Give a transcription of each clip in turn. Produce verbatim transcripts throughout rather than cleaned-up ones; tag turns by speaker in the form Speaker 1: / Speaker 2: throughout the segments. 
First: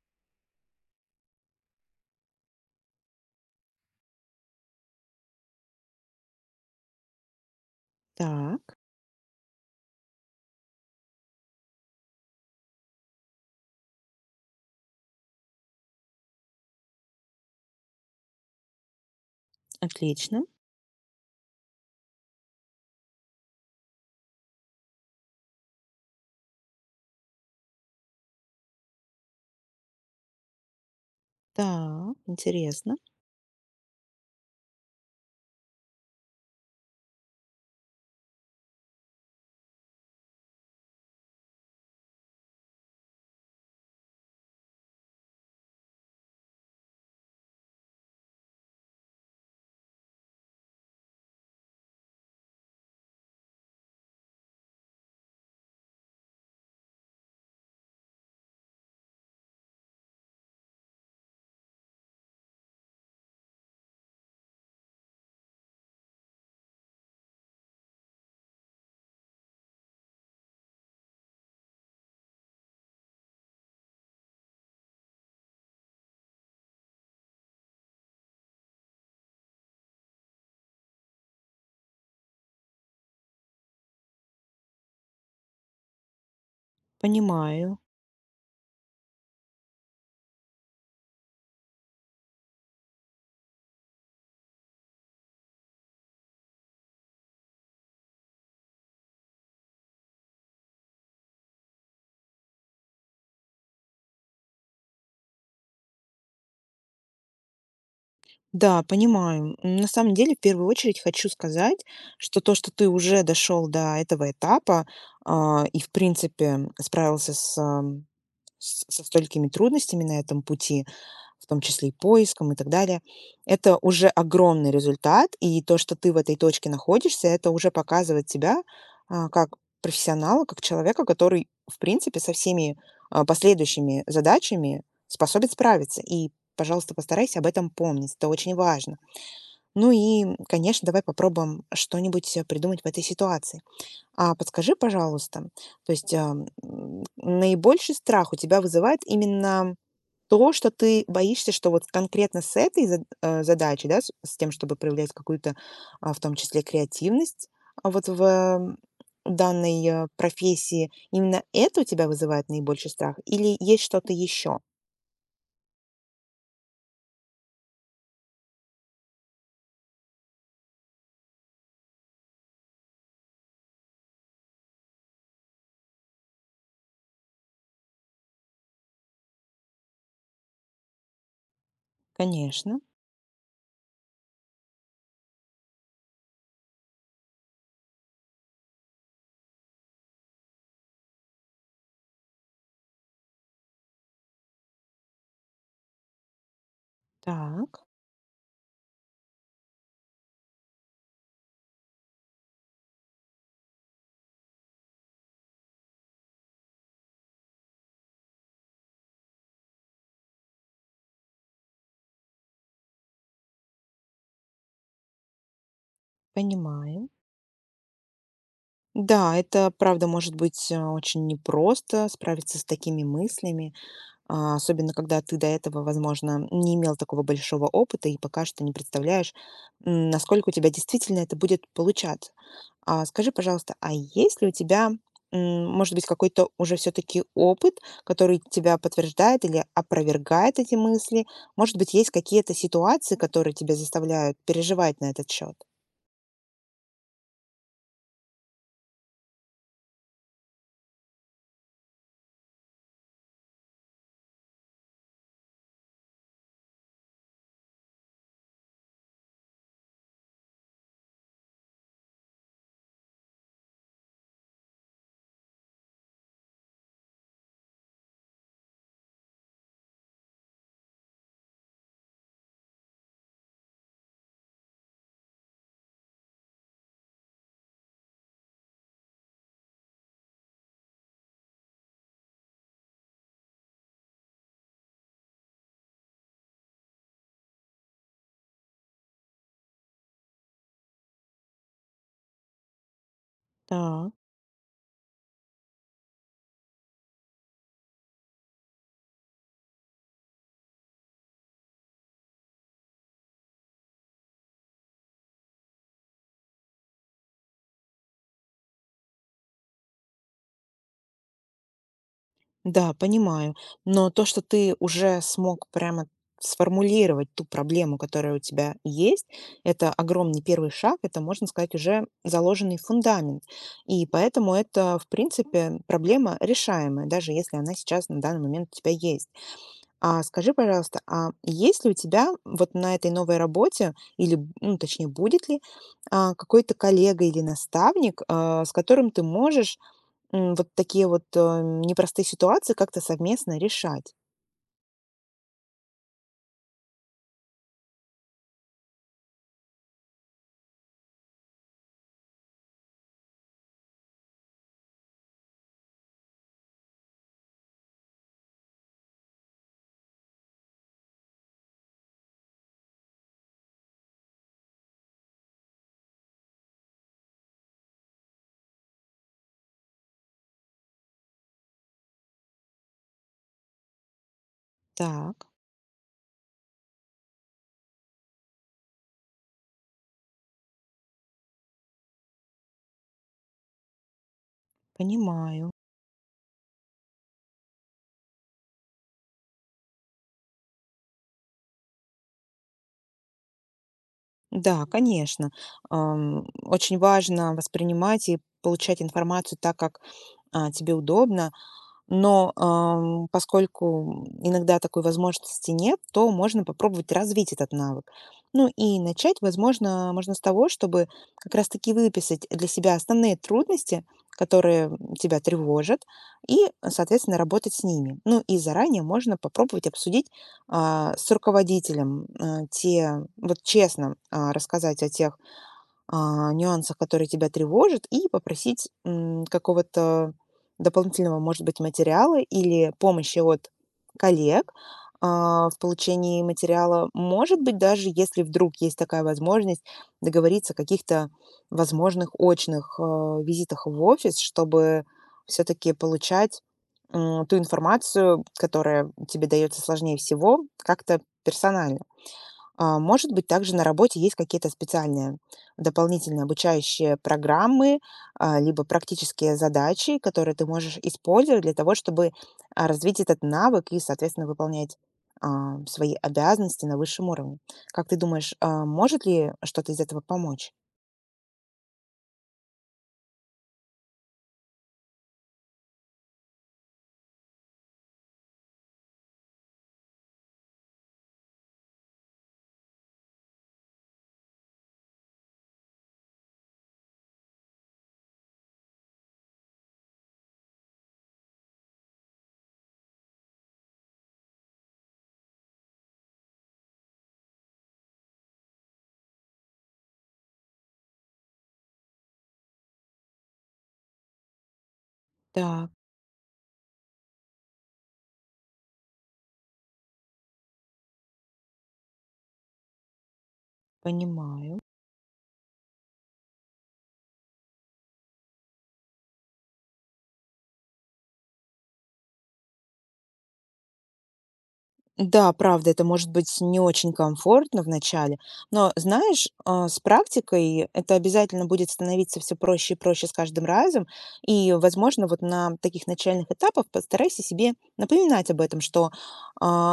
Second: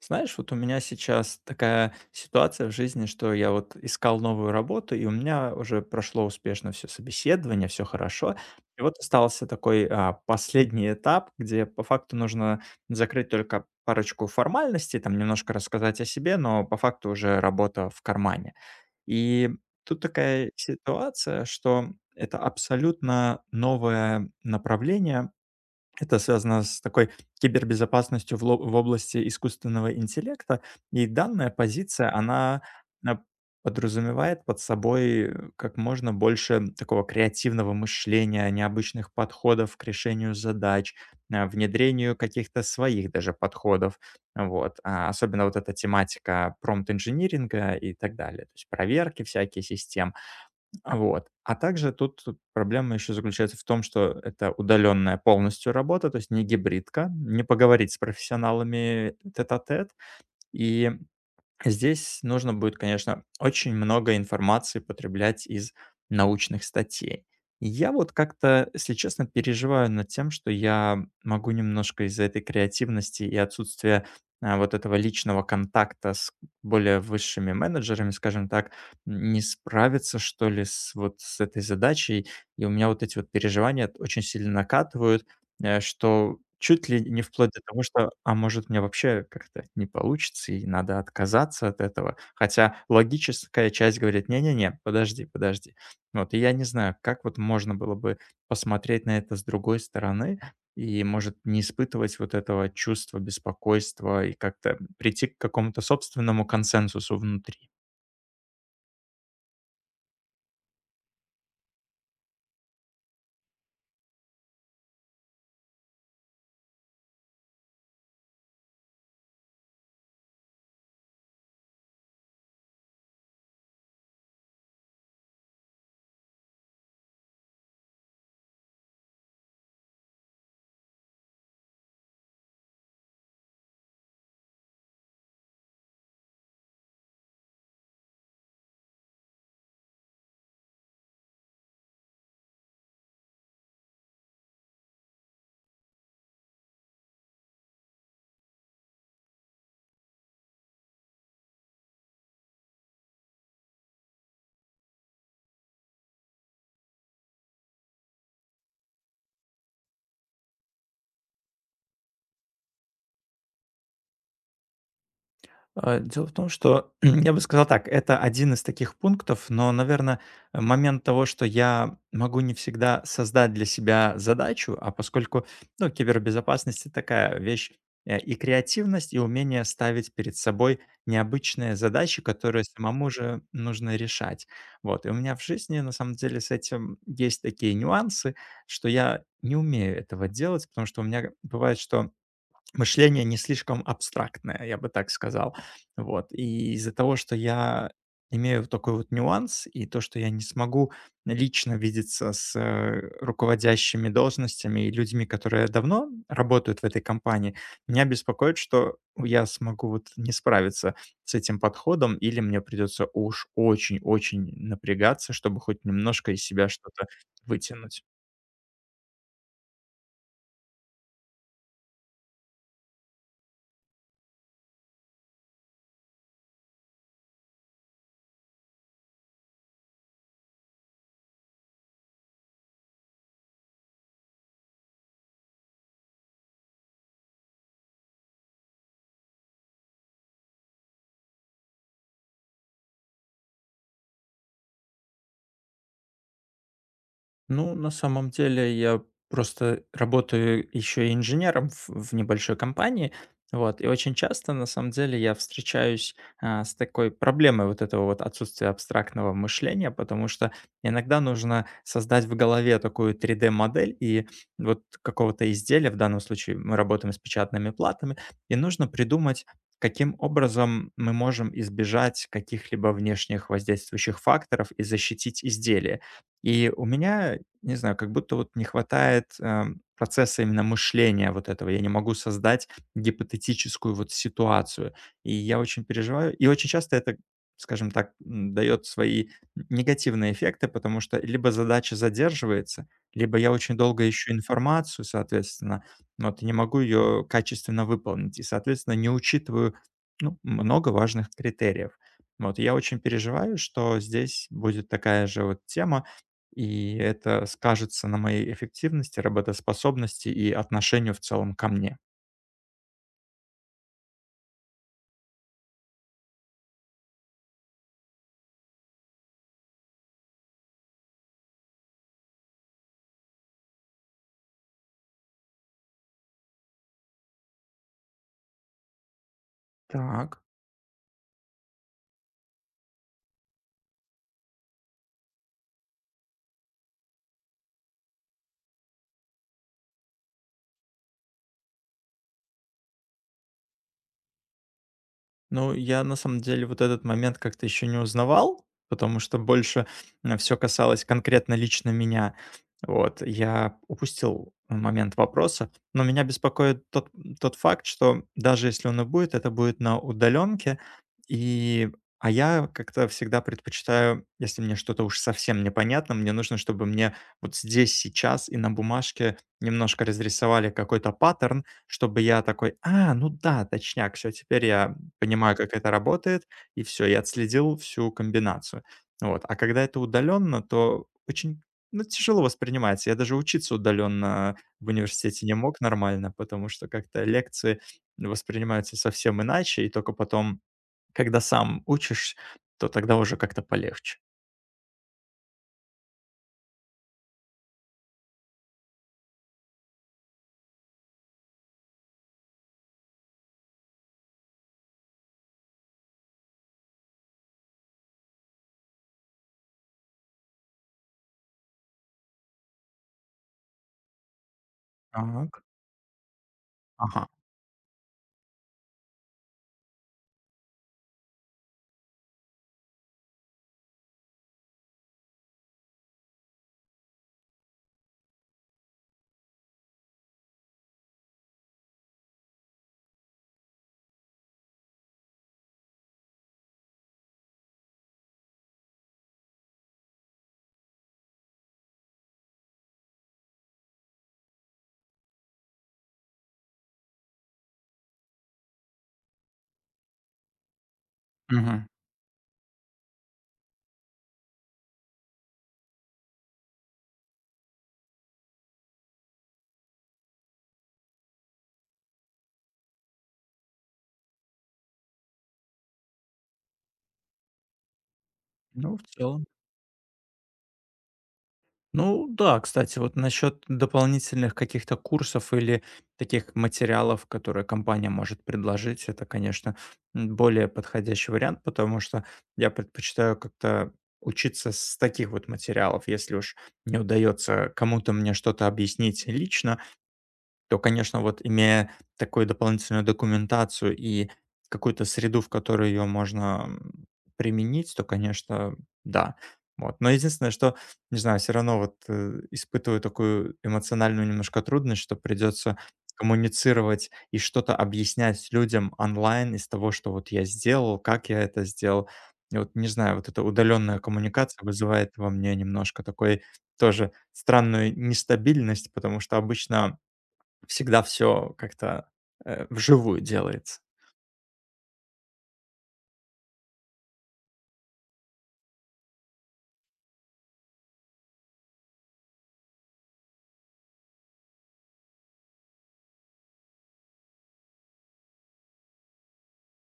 Speaker 1: Знаешь, вот у меня сейчас такая ситуация в жизни, что я вот искал новую работу, и у меня уже прошло успешно все собеседование, все хорошо.
Speaker 2: Так,
Speaker 1: И вот остался такой а, последний этап, где по факту нужно закрыть только парочку формальностей, там немножко рассказать о себе, но по факту уже работа в кармане. И тут
Speaker 2: отлично.
Speaker 1: такая ситуация, что это абсолютно новое направление, это связано с такой кибербезопасностью в ло в области искусственного интеллекта. И данная позиция,
Speaker 2: Так,
Speaker 1: она,
Speaker 2: интересно.
Speaker 1: а, подразумевает под собой э, как можно больше такого креативного мышления, необычных подходов к решению задач, а, внедрению каких-то своих даже подходов. Вот. А особенно вот эта тематика промпт-инжиниринга и так далее. То есть проверки всякие систем. А вот. А также тут проблема еще заключается в том, что это удаленная полностью работа, то есть не гибридка, не поговорить с профессионалами тет-а-тет. И здесь нужно будет, конечно, очень много информации потреблять из научных статей. Я вот как-то, если честно, переживаю над тем, что я могу немножко из-за этой креативности и отсутствия а, вот этого личного контакта с более высшими менеджерами, скажем так, не справиться, что ли, с вот с этой задачей. И у меня вот эти вот переживания очень сильно накатывают, Э, что чуть ли не вплоть до
Speaker 2: Понимаю.
Speaker 1: того, что, а может, мне вообще как-то не получится и надо отказаться от этого. Хотя логическая часть говорит: "Не-не-не, подожди, подожди". Вот, и я не знаю, как вот можно было бы посмотреть на это с другой стороны и, может, не испытывать вот этого чувства беспокойства и как-то прийти к какому-то собственному консенсусу внутри.
Speaker 2: Да, понимаю. М, На самом деле, в первую очередь хочу сказать, что то, что ты уже дошел до этого этапа а, и, в принципе, справился с, ам, с- со столькими трудностями на этом пути, в том числе и поиском и так далее. Это уже огромный результат, и то, что ты в этой точке находишься, это уже показывает тебя а, как профессионала, как человека, который, в принципе, со всеми а, последующими задачами способен справиться. И, пожалуйста, постарайся об этом помнить, это очень важно. Ну и, конечно, давай попробуем что-нибудь э, придумать в этой ситуации. А подскажи, пожалуйста, то есть а, м, наибольший страх у тебя вызывает именно то, что ты боишься, что вот конкретно с этой зад э, задачей, да, с с тем, чтобы проявлять какую-то, а, в том числе креативность, а, вот в, м, данной, э, профессии, именно это у тебя вызывает наибольший страх или есть что-то еще?
Speaker 1: А, дело в том, что я бы сказал так, это один из таких пунктов, но, наверное, момент того, что я могу не всегда создать для себя задачу, а поскольку, ну, кибербезопасность — это такая вещь, э, и креативность, и умение ставить перед собой необычные задачи, которые
Speaker 2: Конечно.
Speaker 1: самому же нужно решать. Вот, и у меня в жизни, на самом деле, с этим есть такие нюансы, что я не умею этого делать, потому что у меня бывает, что мышление не слишком абстрактное, я бы так сказал. Вот. И из-за того, что
Speaker 2: Так,
Speaker 1: я имею вот такой вот нюанс, и то, что я не смогу лично видеться с э, руководящими должностями и людьми, которые давно работают в этой компании, меня беспокоит, что я смогу вот не справиться с этим подходом, или мне придется уж очень-очень напрягаться, чтобы хоть немножко из себя что-то
Speaker 2: понимаю.
Speaker 1: вытянуть.
Speaker 2: Да, это правда может быть, э, очень непросто справиться с такими мыслями. А, особенно когда ты до этого, возможно, не имел такого большого опыта и пока что не представляешь, м, насколько у тебя действительно это будет получаться. А скажи, пожалуйста, а есть ли у тебя, м, может быть, какой-то уже все-таки опыт, который тебя подтверждает или опровергает эти мысли? Может быть, есть какие-то ситуации, которые тебя заставляют переживать на этот счет?
Speaker 1: Ну, на самом деле, я просто работаю еще и инженером в, в небольшой компании, вот, и очень часто, на самом деле, я встречаюсь а, с такой проблемой вот этого вот отсутствия абстрактного мышления, потому что иногда нужно создать в голове такую три дэ-модель и вот какого-то изделия, в данном случае мы работаем с печатными платами, и нужно придумать, каким образом мы можем избежать каких-либо внешних воздействующих факторов и защитить изделие. И у меня не знаю, как будто вот не хватает, эм, процесса именно мышления вот этого. Я не могу создать гипотетическую вот ситуацию. И я очень переживаю. И очень часто это, скажем так, м, дает свои негативные эффекты, потому что либо задача задерживается, либо я очень долго ищу информацию, соответственно, вот, и не могу ее качественно выполнить. И, соответственно, не учитываю, ну, много важных критериев. Вот, и я очень переживаю, что здесь будет такая же вот тема. И это скажется на моей эффективности, работоспособности и отношению в целом ко мне.
Speaker 2: Да, понимаю. Но то, что ты уже смог прямо сформулировать ту проблему, которая у тебя есть, это огромный первый шаг, это, можно сказать, уже заложенный фундамент. И поэтому это, в принципе, проблема решаемая, даже если она сейчас на данный момент у тебя есть. А
Speaker 1: Так.
Speaker 2: скажи, пожалуйста, а есть ли у тебя вот на этой новой работе, или, б- ну, точнее, будет ли а, какой-то коллега или наставник, а, с которым ты можешь М, вот такие вот, э, непростые ситуации как-то совместно решать.
Speaker 1: Ну, я на самом деле вот этот момент как-то еще не узнавал, потому что больше все касалось конкретно лично меня. Вот, я упустил момент вопроса, но меня беспокоит тот, тот факт, что даже если он и будет, это будет на удаленке, и а я как-то всегда предпочитаю, если мне что-то уж совсем непонятно, мне нужно, чтобы мне вот здесь, сейчас и на бумажке немножко разрисовали какой-то паттерн, чтобы я такой, а, ну да, точняк, все, теперь я
Speaker 2: Так,
Speaker 1: понимаю, как это работает, и все. Я отследил всю комбинацию. Вот. А когда это удаленно, то очень, ну, тяжело воспринимается. Я даже учиться удаленно в университете не
Speaker 2: понимаю.
Speaker 1: мог нормально, потому что как-то лекции воспринимаются совсем иначе, и только потом, когда сам учишь, то тогда уже как-то полегче.
Speaker 2: Да, конечно. Ам, очень важно воспринимать и получать информацию так, как, а, тебе удобно. Но, ам, поскольку, иногда такой возможности нет, то можно попробовать развить этот навык. Ну и начать, возможно, можно с того, чтобы как раз таки выписать для себя основные трудности, которые тебя
Speaker 1: Так.
Speaker 2: тревожат, и,
Speaker 1: Ага.
Speaker 2: соответственно, работать с ними. Ну и заранее можно попробовать обсудить а, с руководителем а, те, вот честно а, рассказать о тех а, нюансах, которые тебя тревожат, и попросить м, какого-то дополнительного, может быть, материала или помощи от коллег а, в получении материала. Может быть, даже если вдруг есть такая возможность, договориться о каких-то возможных очных а, визитах в офис, чтобы все-таки получать м, ту информацию, которая тебе дается сложнее всего, как-то
Speaker 1: Мгм.
Speaker 2: персонально. А, Может быть, также на работе есть какие-то специальные дополнительные обучающие программы, а, либо практические задачи, которые ты можешь использовать для того, чтобы а, развить этот навык и, соответственно, выполнять а, свои обязанности на высшем уровне. Как ты думаешь, а,
Speaker 1: Ну, в
Speaker 2: может
Speaker 1: целом
Speaker 2: ли что-то из этого помочь?
Speaker 1: ну да, кстати, вот насчет дополнительных каких-то курсов или таких материалов, которые компания может предложить, это, конечно, м, более подходящий вариант, потому что я предпочитаю как-то учиться с таких вот материалов, если уж не удается кому-то мне что-то объяснить лично, то, конечно, вот имея такую дополнительную документацию и какую-то среду, в которой ее можно м, применить, то, конечно, да. Вот. Но единственное, что, не знаю, все равно вот э, испытываю такую эмоциональную немножко трудность, что придется
Speaker 2: Так,
Speaker 1: коммуницировать и что-то объяснять людям онлайн из того, что вот я сделал, как я это сделал. И вот, не знаю, вот эта удаленная коммуникация
Speaker 2: понимаю.
Speaker 1: вызывает во мне немножко такой тоже странную нестабильность, потому что обычно всегда все как-то, э, вживую делается.
Speaker 2: Да, правда, это может быть не очень комфортно в начале, но знаешь, а, с практикой это обязательно будет становиться все проще и проще с каждым разом. И, возможно, вот на таких начальных этапах постарайся себе напоминать об этом, что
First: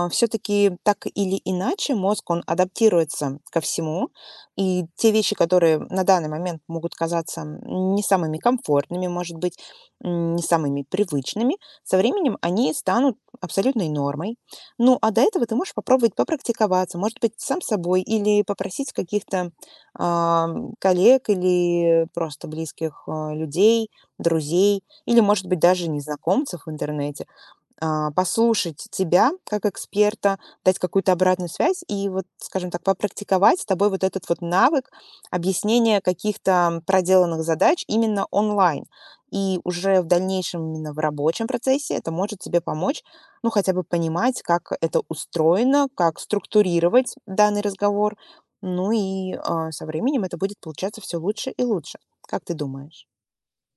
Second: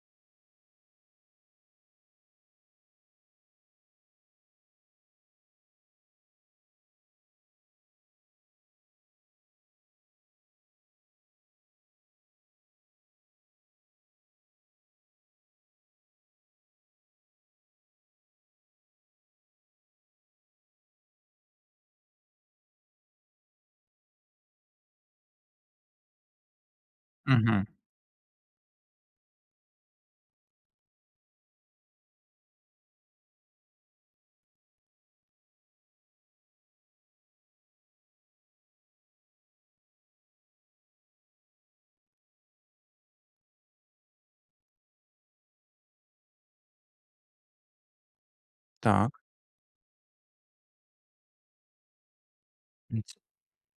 Speaker 2: все-таки так или иначе мозг, он адаптируется ко всему, и те вещи, которые на данный момент могут казаться м, не самыми комфортными, может быть, м, не самыми привычными, со временем они станут абсолютной нормой, ну, а до этого ты можешь попробовать попрактиковаться, может быть, сам собой, или попросить каких-то а, коллег или просто близких а, людей, друзей, или, может быть, даже незнакомцев в интернете
Speaker 1: Мгм.
Speaker 2: а, послушать тебя как эксперта, дать какую-то обратную связь и вот, скажем так, попрактиковать с тобой вот этот вот навык объяснения каких-то проделанных задач именно онлайн. И уже в дальнейшем именно в рабочем процессе это может тебе помочь, ну, хотя бы понимать, как это устроено, как структурировать данный разговор. Ну
Speaker 1: Так.
Speaker 2: и а, со временем это будет получаться все лучше и лучше. Как ты думаешь?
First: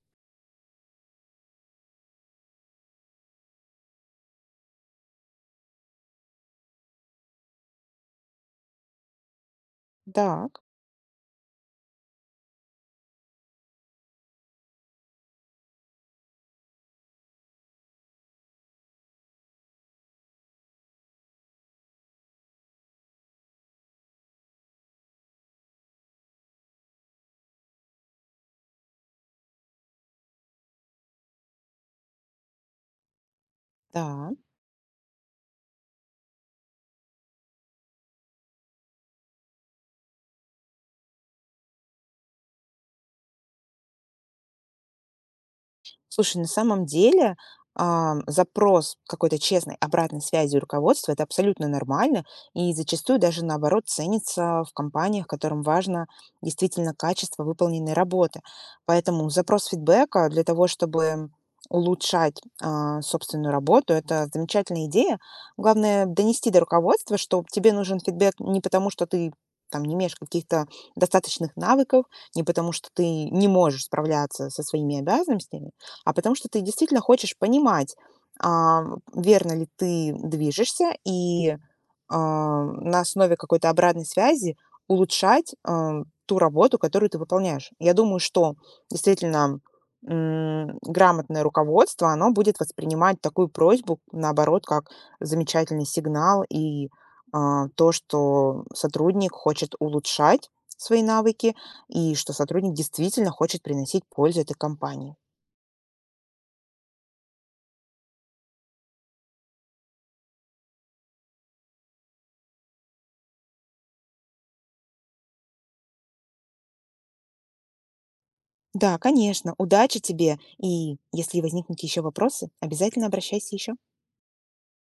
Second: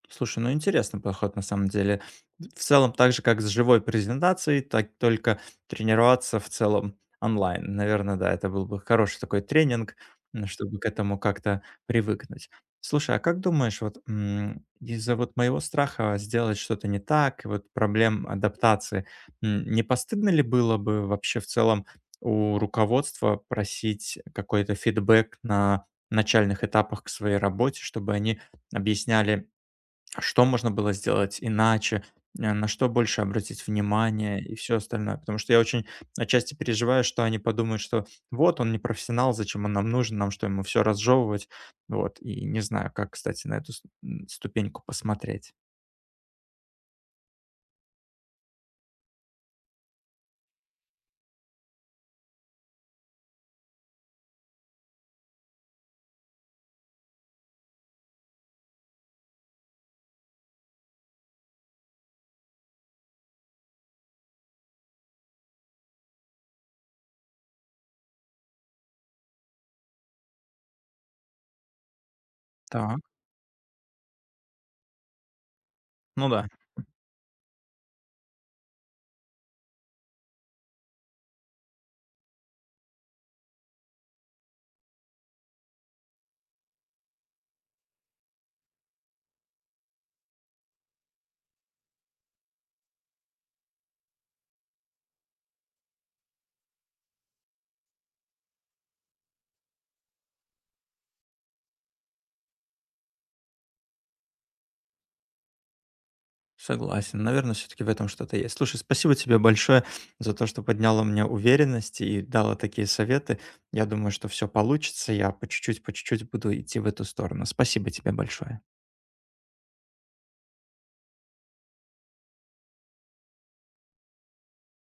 Speaker 1: Слушай, ну интересный подход на самом деле. В целом, так же, как с живой презентацией, так только тренироваться в целом онлайн. Наверное, да, это был бы хороший такой тренинг, м,
Speaker 2: Так,
Speaker 1: чтобы к этому как-то привыкнуть. Слушай, а как думаешь, вот м, из-за вот моего страха сделать что-то не так, и вот проблем адаптации, м, не постыдно ли было бы вообще в целом у руководства просить какой-то фидбэк на начальных этапах к своей работе, чтобы они объясняли, что можно было сделать иначе, э, на что больше обратить
Speaker 2: да.
Speaker 1: внимание и все остальное. Потому что я очень отчасти переживаю, что они подумают, что вот он не профессионал, зачем он нам нужен, нам что, ему все разжевывать. Вот, и не знаю, как, кстати, на эту с м, ступеньку посмотреть.
Speaker 2: Слушай, на самом деле, ам, запрос какой-то честной обратной связи у руководства — это абсолютно нормально и зачастую даже, наоборот, ценится в компаниях, которым важно действительно качество выполненной работы. Поэтому запрос фидбэка для того, чтобы улучшать, а, собственную работу — это замечательная идея. Главное — донести до руководства, что тебе нужен фидбэк не потому, что ты там не имеешь каких-то достаточных навыков, не потому, что
Speaker 1: Так,
Speaker 2: ты не можешь справляться со своими обязанностями, а
Speaker 1: ну
Speaker 2: потому
Speaker 1: да,
Speaker 2: что ты действительно хочешь понимать, а, верно ли ты движешься, и а, на основе какой-то обратной связи улучшать а, ту работу, которую ты выполняешь. Я думаю, что действительно м, грамотное руководство, оно будет воспринимать такую просьбу, наоборот, как замечательный сигнал и а, то, что сотрудник хочет улучшать свои навыки и что сотрудник действительно хочет приносить пользу этой компании.
Speaker 1: согласен. Наверное, все таки в этом что-то есть. Слушай, спасибо тебе большое за то, что подняла мне уверенность и дала такие советы. Я думаю, что все получится. Я по чуть-чуть, по чуть-чуть буду идти в эту сторону. Спасибо тебе большое.
Speaker 2: Да, конечно. Удачи тебе. И если возникнут еще вопросы, обязательно обращайся еще.